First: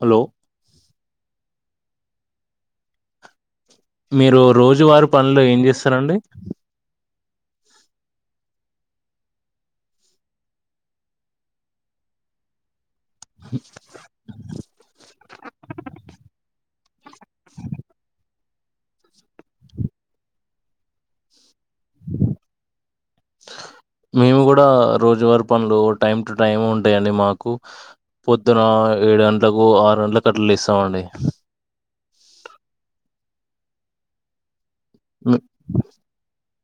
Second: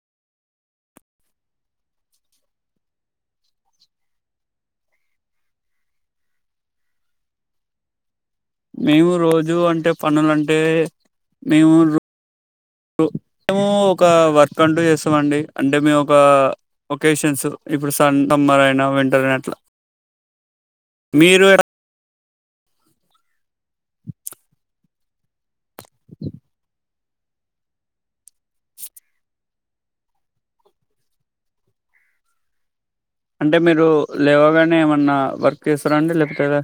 Hello పన్లు ఏం చేస్తారండి మేము రోజు అంటె పనులంటె మేము రో ఉ మేము ఒక వర్క్ అంటూ చేస్తామండి అంటె మేము ఒక ఒకేషన్స్ ఇప్పుడు సన్ సమ్మర్ అయినా వింటర్ అట్ల మీరూ మేము కూడ రోజువారు పనులు టైమ్ టు టైము ఉన్ అండి మాకు పొద్దున ఏడు గంట్లకు ఆరు గంట్లకట్ల లేస్తాం అండి అంటే మీరు లేవగానె ఏమన్నా మ్, వర్క్ చేస్తారా అండి లేపోతే ఎద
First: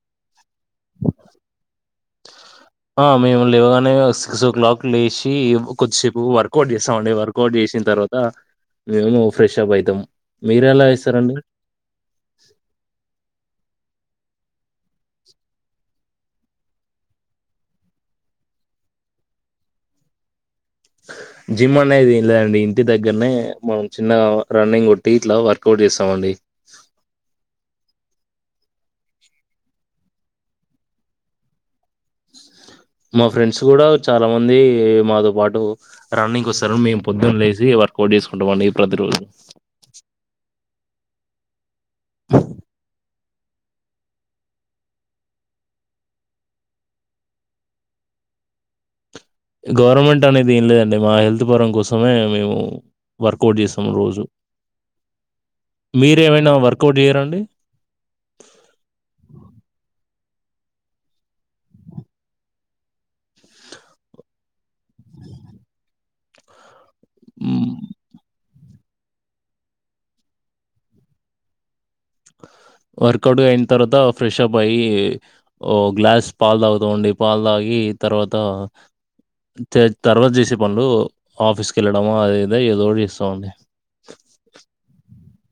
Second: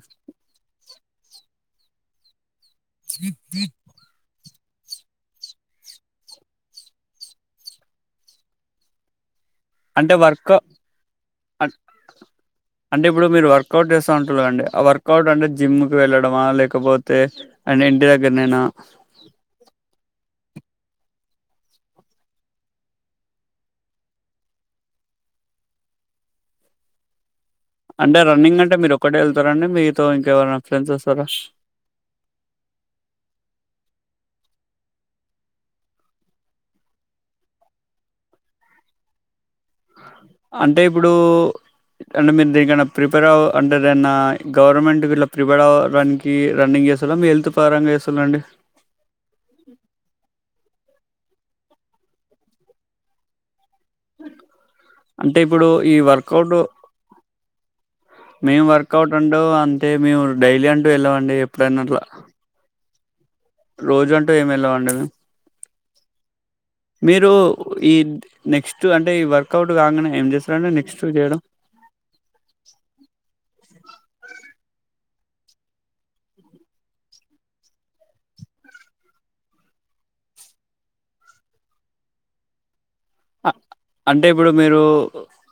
ఆ మేము లేవగానే సిక్సో క్లాక్ కి లేసి కొద్దిసేపు వర్కౌట్ చేస్తామండి వర్కౌట్ చేసిన తర్వాత మేము ఫ్రెష్ అప్ అయితాం అంటే వర్క్ మీరు ఎలా చేస్తారండి అన్ అంటే ఇప్పుడు మీరు వర్క్ కౌట్ చేస్తా అంటారు కదండి ఆ వర్కౌట్ అంటే జిమ్ క వెళ్ళడమా లేకపోతే అన్ని ఇంటి దగ్గరనెనా జిమ్ అనేది ఏం లేదండి ఇంటి దగ్గరనే మనం చిన్నగా రన్నింగ్ కొట్టి ఇట్లా వర్కౌట్ చేస్తామండి అంటె రన్నింగ్ అంటె మీరు ఒక్కటె వెళ్తార అండి మీతొ ఇంకెవరైనా ఫ్రెండ్స్ వస్తారా మా ఫ్రెండ్స్ కూడా చాలా మంది మాతో పాటు రన్నింగ్ కొస్తారు మేము పొద్దున లేసి వర్కౌట్ చేసుకుంటామండి ప్రతిరోజు అంటే ఇప్పుడు యిట్టంటె మేం దెన్ గనం ప్రిపేర్ అవ అంటె ఏదన్న గవర్రమెంట్ గిట్లా ప్రిపేర్ అవ్వడానికి రన్నింగ్ చేస్తాల మీ హెల్త్ పరంగా చేస్తాల అండి గవర్రమెంట్ అనే ఇది ఏం లేదండి మా హెల్త్ పరం కోసమే మేము వర్కౌట్ చేస్తాం అంటే ఇప్పుడు ఈ మీరేమైనా వర్కౌట్ వర్కౌట్ చేయరండి మేము వర్కౌట్ అంటవ్ అంతేమి వ డైలీ అంటు వెళ్ళమండి ఎప్పుడైన అట్ల రోజు అంటు ఏమి ఎల్లమండి మేం మీరు మ్, ఈ నెక్స్ట్ అంటే ఈ వర్కౌట్ కాగానే ఏం చేస్తారంటే నెక్స్ట్ చేయడం వర్కౌట్గ అయినా తర్వాత ఫ్రెష్అప్ అయి ఓ గ్లాస్ పాలు తాగుతూ ఉండి పాలు తాగి తర్వాత చే తర్వాత చేసే పనులు ఆఫీస్కి వెళ్ళడమో అది ఇది ఏదో చేస్త అ అంటే ఇప్పుడు మీరూ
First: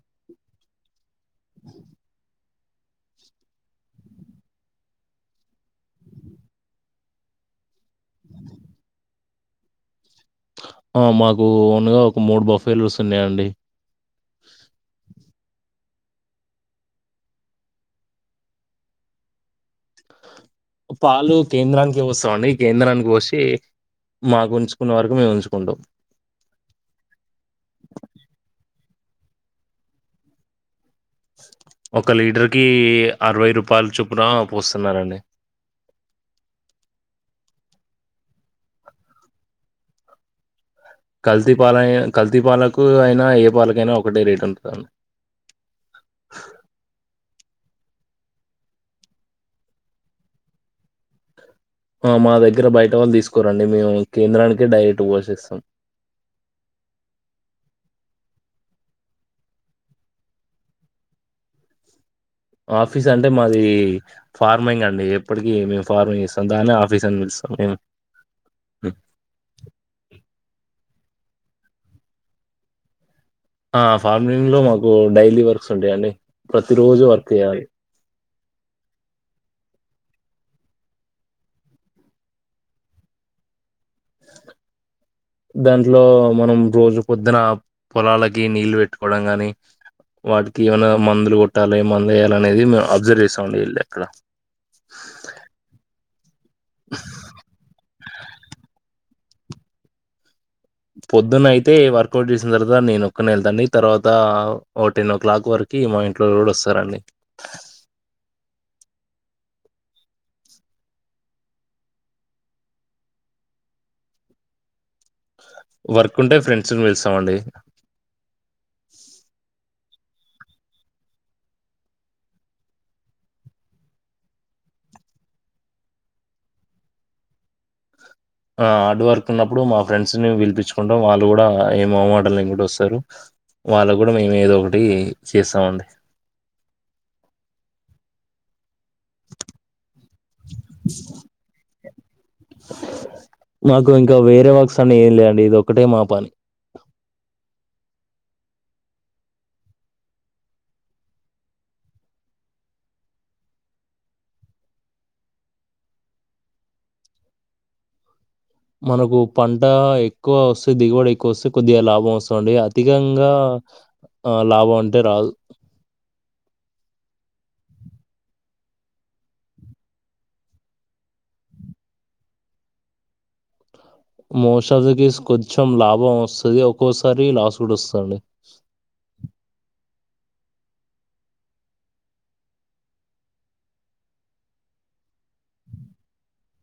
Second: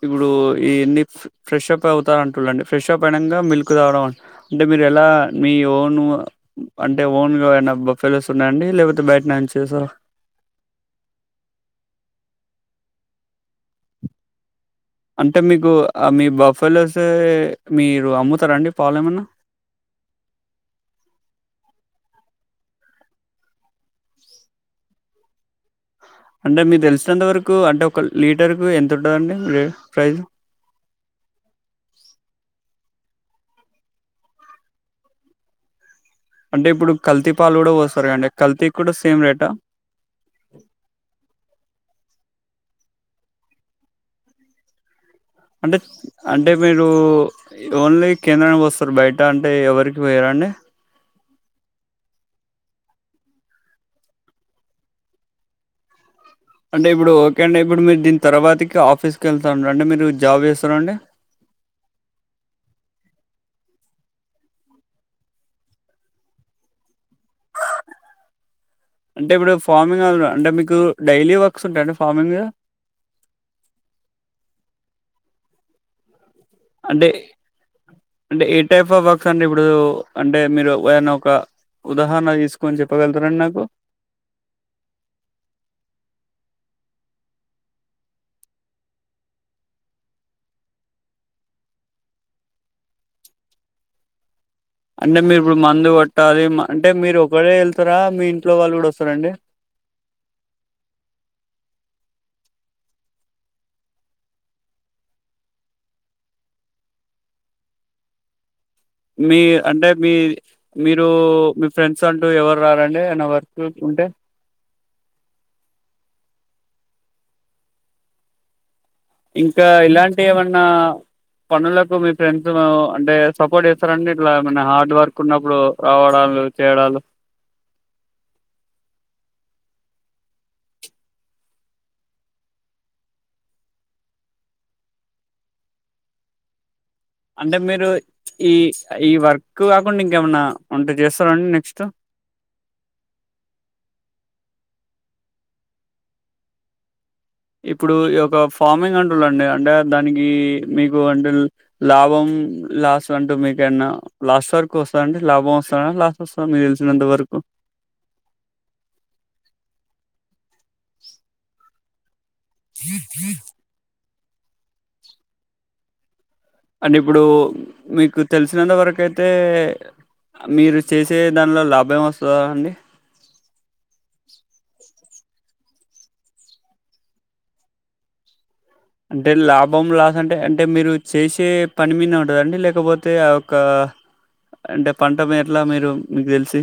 ఇప్పుడు ఇన్ని ఫ్రెష్ అప్ అవుతారు అంటుండి ఫ్రెష్ప్ అయినక మిల్క్ తాగడం అంటే మీరు ఎలా మీ ఓన్ అంటే ఓన్గా అయినా [unintelligible] ఉన్నాయండి లేకపోతే బయ లంచ్ చేసావా ఆ మాకు ఓన్గా ఒక మూడు బఫెలోస్ ఉన్నాయండీ అంటే మీకు మీ బుఫ్ఫేలోస్ మీరు అమ్ముతారా అండి పాలు ఏమనా పాలు కేంద్రానికి పోస్తాం అండి ఈ కేంద్రానికి పోసి మాకు ఉంచుకున్న వరకు మేము ఉంచుకుంటాం అంటే మీరు తెలిసినంత వరకు అంటే ఒక లీటర్ కు ఎంత ఉంటుందండి ప్రైస్ ఒక లీటర్ కీ అరవై రూపాయలు చపున పోస్తున్నారండి అంటే ఇప్పుడు కల్తీ పాలు కూడా పోస్తారు కదా అండి కల్తీ కూడా సేమ్ రేటా కల్తీ పాలు కల్తీ పాలకు అయినా ఏ పాలకు అయినా ఒకటే రేట్ ఉంటుందండి అంటే అంటే మీరు ఓన్లీ కేంద్రానికి పోస్తారు బయట అంటే ఎవరికి పోయరా అండి మా దగ్గర బయట వాళ్ళు తీసుకోరండి మేము కేంద్రానికి డైరెక్ట్ పోసేస్తాం అంటే ఇప్పుడు ఓకే అంటే ఇప్పుడు మీరు దీని తర్వాత ఆఫీస్కి వెళ్తా అనరండి మీరు జాబ్ చేస్తార అండి ఆఫీస్ అంటే మాది ఫార్మింగ్ అండి ఎప్పటికిీ మేము ఫార్మింగ్ చేస్తాం దాన్ని ఆఫీస్ అని పిలుస్తాం మేము అంటే ఇప్పుడు ఫార్మింగ్ అంటే మీకు డైలీ వర్క్స్ ఉంటాయండి ఫార్మింగ్ లో ఆ ఫార్మింగ్ లో మాకు డైలీ వర్క్స్ ఉంటాయండి ప్రతిరోజు అంటే వర్క్ చేయాలి అంటే ఏ టైప్ ఆఫ్ వర్క్స్ అండి ఇప్పుడు అంటే మీరు ఏన ఒక ఉదాహరణ తీసుకని చెప్పగలుగుతారండి నాకు దాంట్లో మనం రోజు పొద్దున పొలాలకి నీళ్ళు పెట్టుకోవడం కాని వాటికి ఏమనా మందులు కొట్టాలి మందు వేయాలి అనేది మేము అబ్జర్వ్ చేస్తామండి వెళ్ళి అక్కడ అంటే మీరు ఇప్పుడు మందు కొట్టాలి అంటే మీరు ఒకరే వెళ్తారా మీ ఇంట్లో వాళ్ళు కూడా వస్తారా అండి పొద్దున అయితే వర్కౌట్ చేసిన తర్వాత నేను ఒక్కన వెళ్తాండి తర్వాత ఓ టెన్ ఓ క్లాక్ వరకు మా ఇంట్లో వాళ్ళు కూడా వస్తారండి మీ అంటే మీ మీరు మీ ఫ్రెండ్స్ అంటూ ఎవరు రారా అండి ఎమ్మన వర్క్ ఉంటే వర్క్ ఉంటే ఫ్రెండ్స్ పిలుస్తాండి ఇంకా ఇలాంటి ఏమన్నా పనులకు మీ ఫ్రెండ్స్ అంటే సపోర్ట్ చేస్తారండి ఇట్లా ఏమన్నా హార్డ్ వర్క్ ఉన్నప్పుడు రావడాలు చేయడాలు హార్డ్ వర్క్ ఉన్నప్పుడు మా ఫ్రెండ్ని పిలిపించుకుంటాం వాళ్ళు కూడా ఏ మొహమాటం లేకుండా వస్తారు వాళ్ళకు కూడా మేము ఏదో ఒకటి చేస్తామండి అంటే మీరు ఈ ఈ వర్క్ [unintelligible] ఇంకేమైన్నా ఉంటే చేస్తారండి నెక్స్ట్ నాకు ఇంకా వేరే వాక్స్ అన్న ఏం లేండి ఇది ఒకటే మా పని ఇప్పుడు ఈ ఒక ఫార్మింగ్ అంటూలండి అంటే దానికి మీకు అంటే లాభం లాస్ అంటే మీకన్నా లాస్ట్ వరకు వస్తందండి లాభం వస్తుంద లాస్ వస్తుంద మీరు తెలిసినంత వరకు మనకు పంట ఎక్కువ వస్తాయి దిగుబడి ఎక్కువ వస్తాయి కొద్దిగా లాభం వస్ డి అధికంగా ఆ లాభం అంటే రాదు అంటే ఇప్పుడు మీకు తెలిసినంతవరకు అయితే మీరు చేసే దానిలో లాభం ఏమైనా వస్తదా అండి మోసాజకిసు కొంచెం లాభం వస్తది ఒక్కోసారి లాస్ కూడా వస్తుండి అంటే లాభం లాస్ అంటే అంటే మీరు చేసే పని మీద ఉంటదండి లేకపోతే ఆ యొక్క అంటే పంట మీ ఎట్లా మీరు మీకు తెలిసి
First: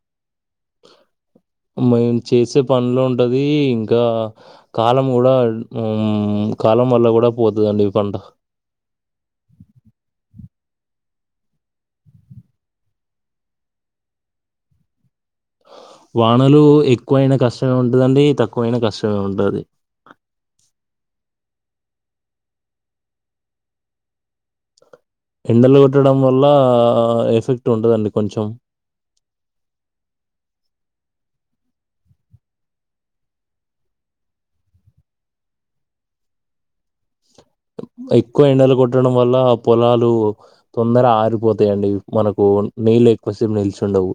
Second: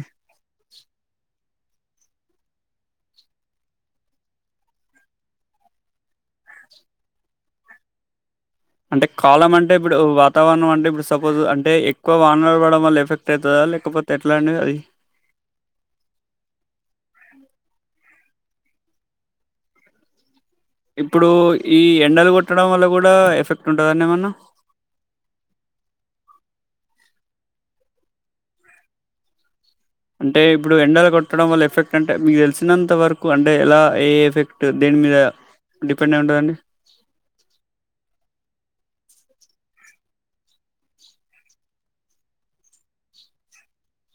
మేము చేసే పని లో ఉంటది ఇంకా కాలం కూడా కాలం వల్ల కూడా పోతుందండి ఈ పంట అంటే కాలం అంటే ఇప్పుడు వాతావరణం అంటే, ఇప్పుడు సపోజ్ అంటే ఎక్కువ వానలు పడడం వల్ల, ఎఫెక్ట్ అవుతదా లేకపోతే ఎట్లా అంటే అది. వానలు ఎక్కువైన కష్టమే ఉంటుందండి. తక్కువైన కష్టమే ఉంటుంది. ఇప్పుడు ఈ ఎండలు కొట్టడం వల్ల కూడా ఎఫెక్ట్ ఉంటందండి ఏమన్నా. ఎండలు కొట్టడం వల్ల ఎఫ్ ఎఫెక్ట్ ఉంటదండి కొంచెం అంటే ఇప్పుడు ఎండలు కొట్టడం వల్ల ఎఫెక్ట్ అంటే, మీకు తెలిసినంత వరకు అంటే ఎలా ఏ ఎఫెక్ట్ దేని, మీద డిపెండ్ అయి ఉంటుందండి. ఎక్కువ ఎండలు కొట్టడం వల్ల పొలాలు తొందర ఆరిపోతాయండి. మనకు నీళ్ళు ఎక్కువసేపు నిల్చుండవు.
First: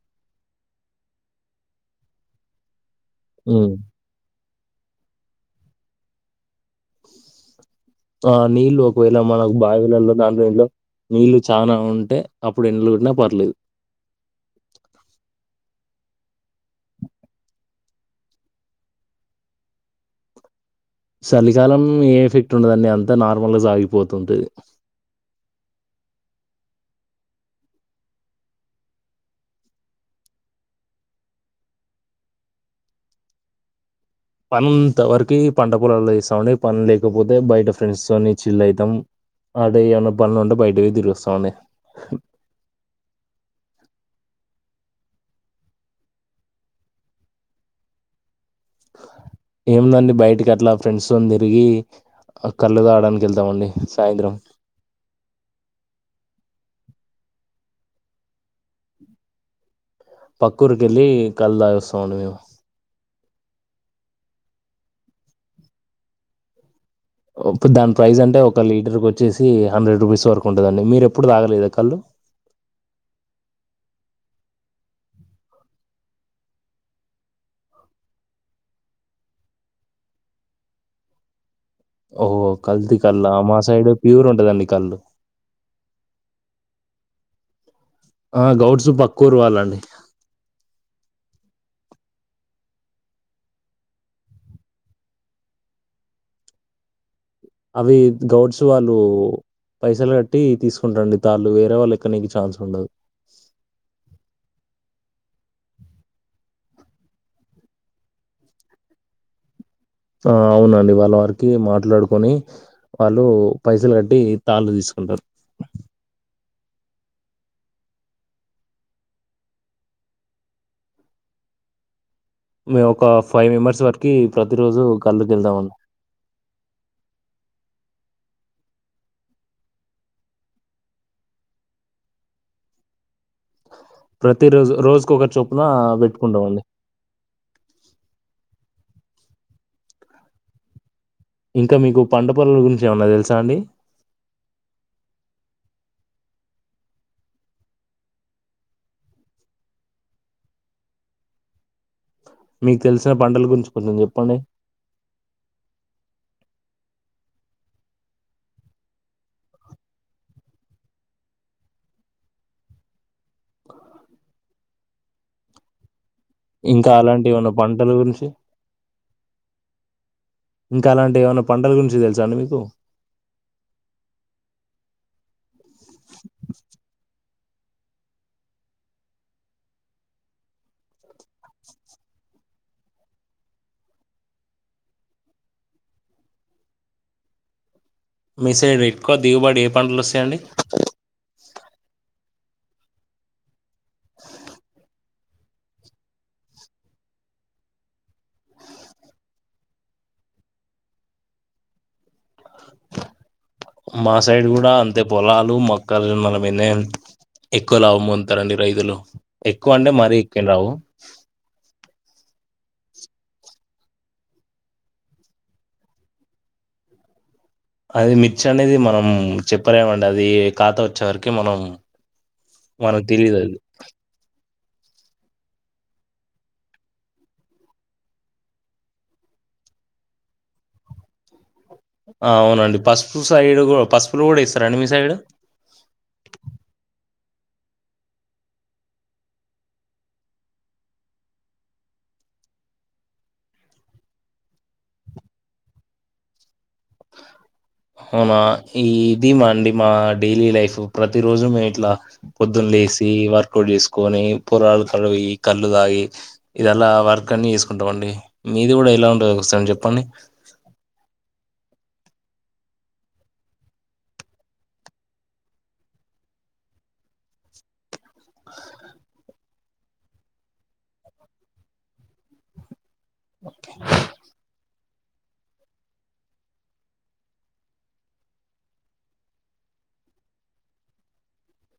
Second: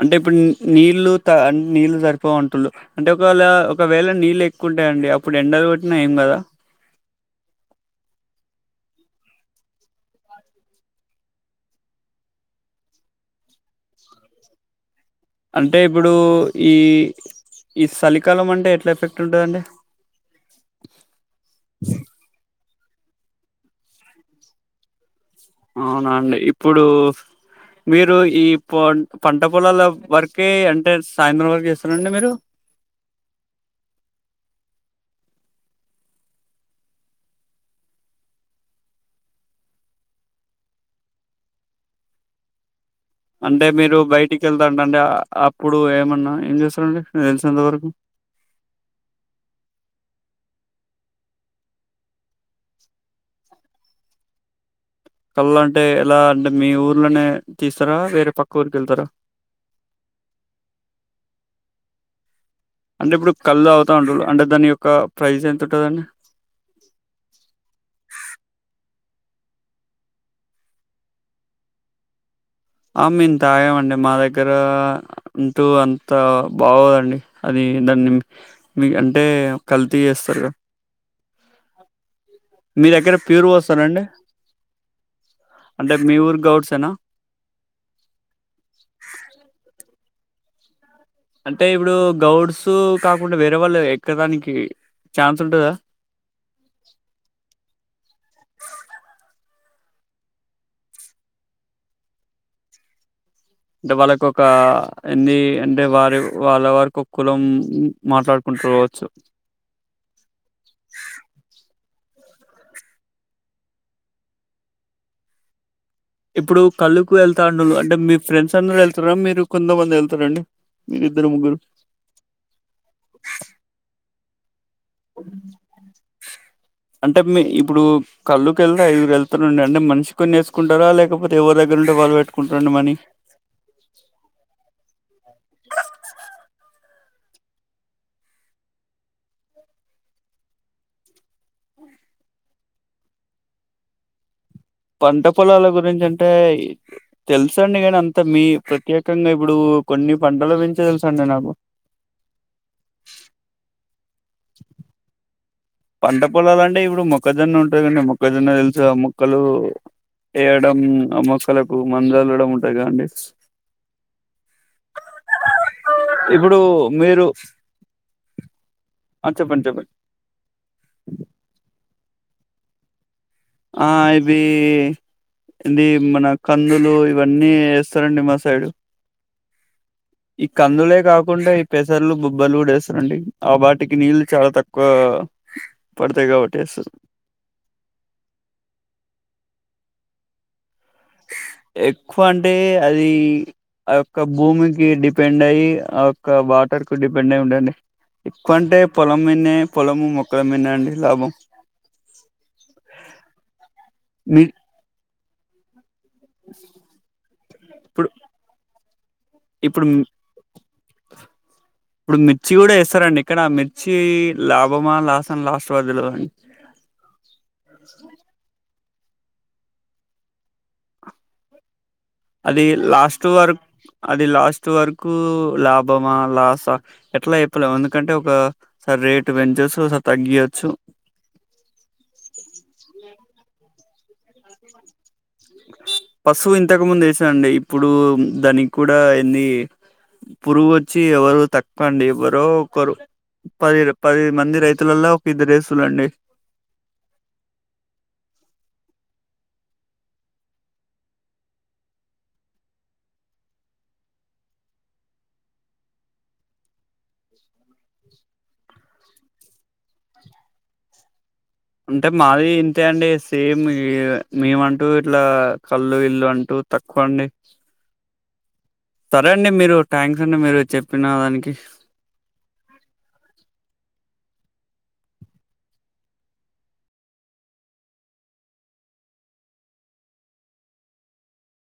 అంటే ఇప్పుడు నీళ్లు త నీళ్లు సరిపోవ అంటు అంటే ఒకవేళ హ్మ్ ఒకవేళ నీళ్ళు కుంటాయండి అప్పుడు ఎండలు కొట్టినా ఏం కాదు ఆ నీళ్ళు ఒకవేళ మనకు బావిలల్లో దాంట్లో దీంట్లో నీళ్ళు చానా ఉంటే అప్పుడు ఎండలు కొట్టినా పర్లేదు. అంటే ఇప్పుడు ఈ ఈ చలికాలం అంటే ఎట్లా ఎఫెక్ట్ ఉంటుందండి. చలికాలం ఏ ఎఫెక్ట్ ఉండదన్నే అంతా నార్మలైస్ ఆగిపోతు ఉంటది అవునా అండి. ఇప్పుడు మీరు ఈ ప పంట పొలాల వరకే, అంటే సాయంత్రం వరకు ఇస్తనండి మీరు. పనుంత వరకు పంట పొలాల్లో ఏస్తామండి. పని లేకపోతే బయట ఫ్రెండ్స్ తోని చిల్లు అవుతాం. అటు ఏమన్న పనులు ఉంటే బయటకి తిరుగొస్తామండి. ఎంట అండి అప్పుడు ఏమన్నా ఏం చేస్తారండి తెలిసినంతవరకు ఏముందండి బయటికి అట్లా ఫ్రెండ్స్తోనీ తిరిగి కళ్ళు తాగడానికి వెళ్తామండి సాయంత్రం కళ్ళు అంటే ఎలా అంటే మీ ఊర్లోనే తీస్తారా వేరే పక్క ఊరికి వెళ్తారా పక్కూరికి వెళ్ళి కళ్ళు తాగి వస్తామండి మేము అంటే ఇప్పుడు కళ్ళు తాగుతా ఉంటడు అంటే దాని యొక్క ప్రైస్ ఎంత ఉంటుందండి ఉప్పు దాని ప్రైస్ అంటే ఒక లీటర్కి వచ్చేసి హండ్రెడ్ రూపీస్ వరకు ఉంటుందండి. మీరు ఎప్పుడు తాగలేదా కళ్ళు. ఆ మేము తాగామండి మా దగ్గర అంటూ అంత బాగోదండి. అది దాన్ని మీ అంటే కల్తీ చేస్తారు కదా. ఓహో! మీ కల్తీ దగ్గర కల్లా ప్యూరు మా సైడ్ పోస్తారండి ప్యూర్ ఉంటదండి కల్లు. అంటే మీ ఊరు గౌడ్సేనా ఆ గౌడ్సు పక్కురు వాళ్లండి అంటే ఇప్పుడు గౌడ్స్ కాకుండా వేరే వాళ్ళు ఎక్కేదా నికి ఛాన్స్ ఉంటదా అవి గౌడ్స్ వాళ్ళు పైసలు కట్టి తీసుకుంటారండి. తళ్ళు వేరే వాళ్ళు ఎక్కనేకి ఛాన్స్ ఉండదు. అంటే వాళ్ళకు ఒక ఎన్ని అంటే వారి వాళ్ళ వరకు ఒక కులం మాట్లాడుకుంటు పోవచ్చు. ఆ అవునండి వాళ్ళ వారికి మాట్లాడుకొని, వాళ్ళు పైసలు కట్టి తాళ్ళు తీసుకుంటారు. ఇప్పుడు కళ్ళుకు వెళ్తా ఉండళ్ళు అంటే మీ ఫ్రెండ్స్ అందరు వెళ్తారా. మీరు కొంతమంది వెళ్తారండి మీరిద్దరు ముగ్గురు. మేము ఒక ఫైవ్ మెంబర్స్ కీ ప్రతి రోజు కళ్ళు తిందామని అంటే మీ ఇప్పుడు కళ్ళుకి వెళ్తా ఐదురు వెళ్తారుండి అంటే మనిషి కొని వేసుకుంటారా లేకపోతే, ఎవరి దగ్గర ఉంటే వాళ్ళు పెట్టుకుంటారండి మని. ప్రతి రోజు రోజుకొకరు చొప్పున పెట్టుకుంటాం అండి ఇంకా మీకు పంట పోలాల గురించి ఏమనా తెలుసా అండి పంట పొలాల గురించి అంటే తెలుసండి కానీ అంత మీ ప్రత్యేకంగా ఇప్పుడు కొన్ని పంటల గురించే తెలుసండి నాకు పణ పంట పొలాలంటే ఇప్పుడు మొక్కజొన్న ఉంటాందిండి మొక్కజొన్న తెలుసు ఆ మొక్కలు వేయడం ఆ మొక్కలకు మందు చల్లడం ఉంటది కదండి [inaudible] ఇప్పుడు ఇంకా మీరు అలాంటి ఎమన్న పంటల గురించి ఆ చెప్పండి చెప్పండి ఇంకా అలాంటి ఏమైన్నా పంటల గురించి తెలుస జన్మకు ఆ ఇది ఇది మన కందులు ఇవన్నీ వేస్తారండి మా సైడు ఈ కందులే కాకుండా ఈ పెసర్లు బొబ్బలు వడేస్తారంండి ఆ వాటికి నీళ్లు చాలా తక్కువ పడతాయిగాబట్టేస్తారు మీ సైడ్ ఎక్కు దిగుబడి ఏ పంటలు వస్తాయండి ఎ క్కువ అంటే అది ఆ యొక్క భూమికి డి డిపెండ్ అయ్యి ఆ యొక్క వాటర్ కు డిపెండ్ అయి ఉండండి ఎక్కువ అంటే పొలం మిన్న పొలము మొక్కలమీన్నే అండి లాభం మా మీ సైడ్ కూడా అంతే పొలాలు మొ క మల మీద ఎక్కువ లాభం ఇప్పుడు పొందుతారండి రైతులు ఎక్కువ ఇప్పుడు అంటే మరీ ఎక్కువ రావు [inaudible] ఇప్పుడు మిర్చి కూడా ఎస్తారండి ఇక్కడ మిర్చి లాభమా లాసం లాస్ట్ వరకు తెల్వదండి అది మిర్చి అనేది మనం చెప్పలేమండి అది ఖాతా వచ్చే వరకి మనం అది మనకు లాస్ట్ తెలియదు అది వర్క్ అది లాస్ట్ ట్ వరకు లాభమా లాసా ఎట్లా అయిపోలే ఎందుకంటే ఒకసారి రేటు పెంచొచ్చు ఒసారి తగ్గియచ్చు అవునండి పసుపు సైడ్ పసుపు ఫ్లోడ్ ఎస్తార అండి మీ సైడ్ పసువు ఇంతకు ముందు వేసాండి ఇప్పుడు దానికి కూడా ఏంది పురుగు వచ్చి ఎవరు తకువండి ఎవరో ఒకరు పది పది మంది రైతులలో ఒక ఇద్దరేస్తుల్లండి అవునా ఈ ఇదిమా అండి మా డైలీ లైఫ్ ప్రతి రోజు మేము ఇట్లా పొద్దున్న లేసి వర్కౌట్ చేసుకొని పొరాలు కల కళ్ళు తాగి ఇదిలా వర్క్ అన్ని చేసుకుంటాం అండి మీది కూడా ఎలా ఉంటుంది ఒకసారి చెప్పండి అంటే మాది ఇంతే అండి సేమ్ మేము అంటూ ఇట్లా కళ్ళు ఇల్లు అంటూ తక్కువ అండి [inaudible] సరే అండి మీరు థ్యాంక్స్ అండి మీరు చెప్పిన దానికి ఓకే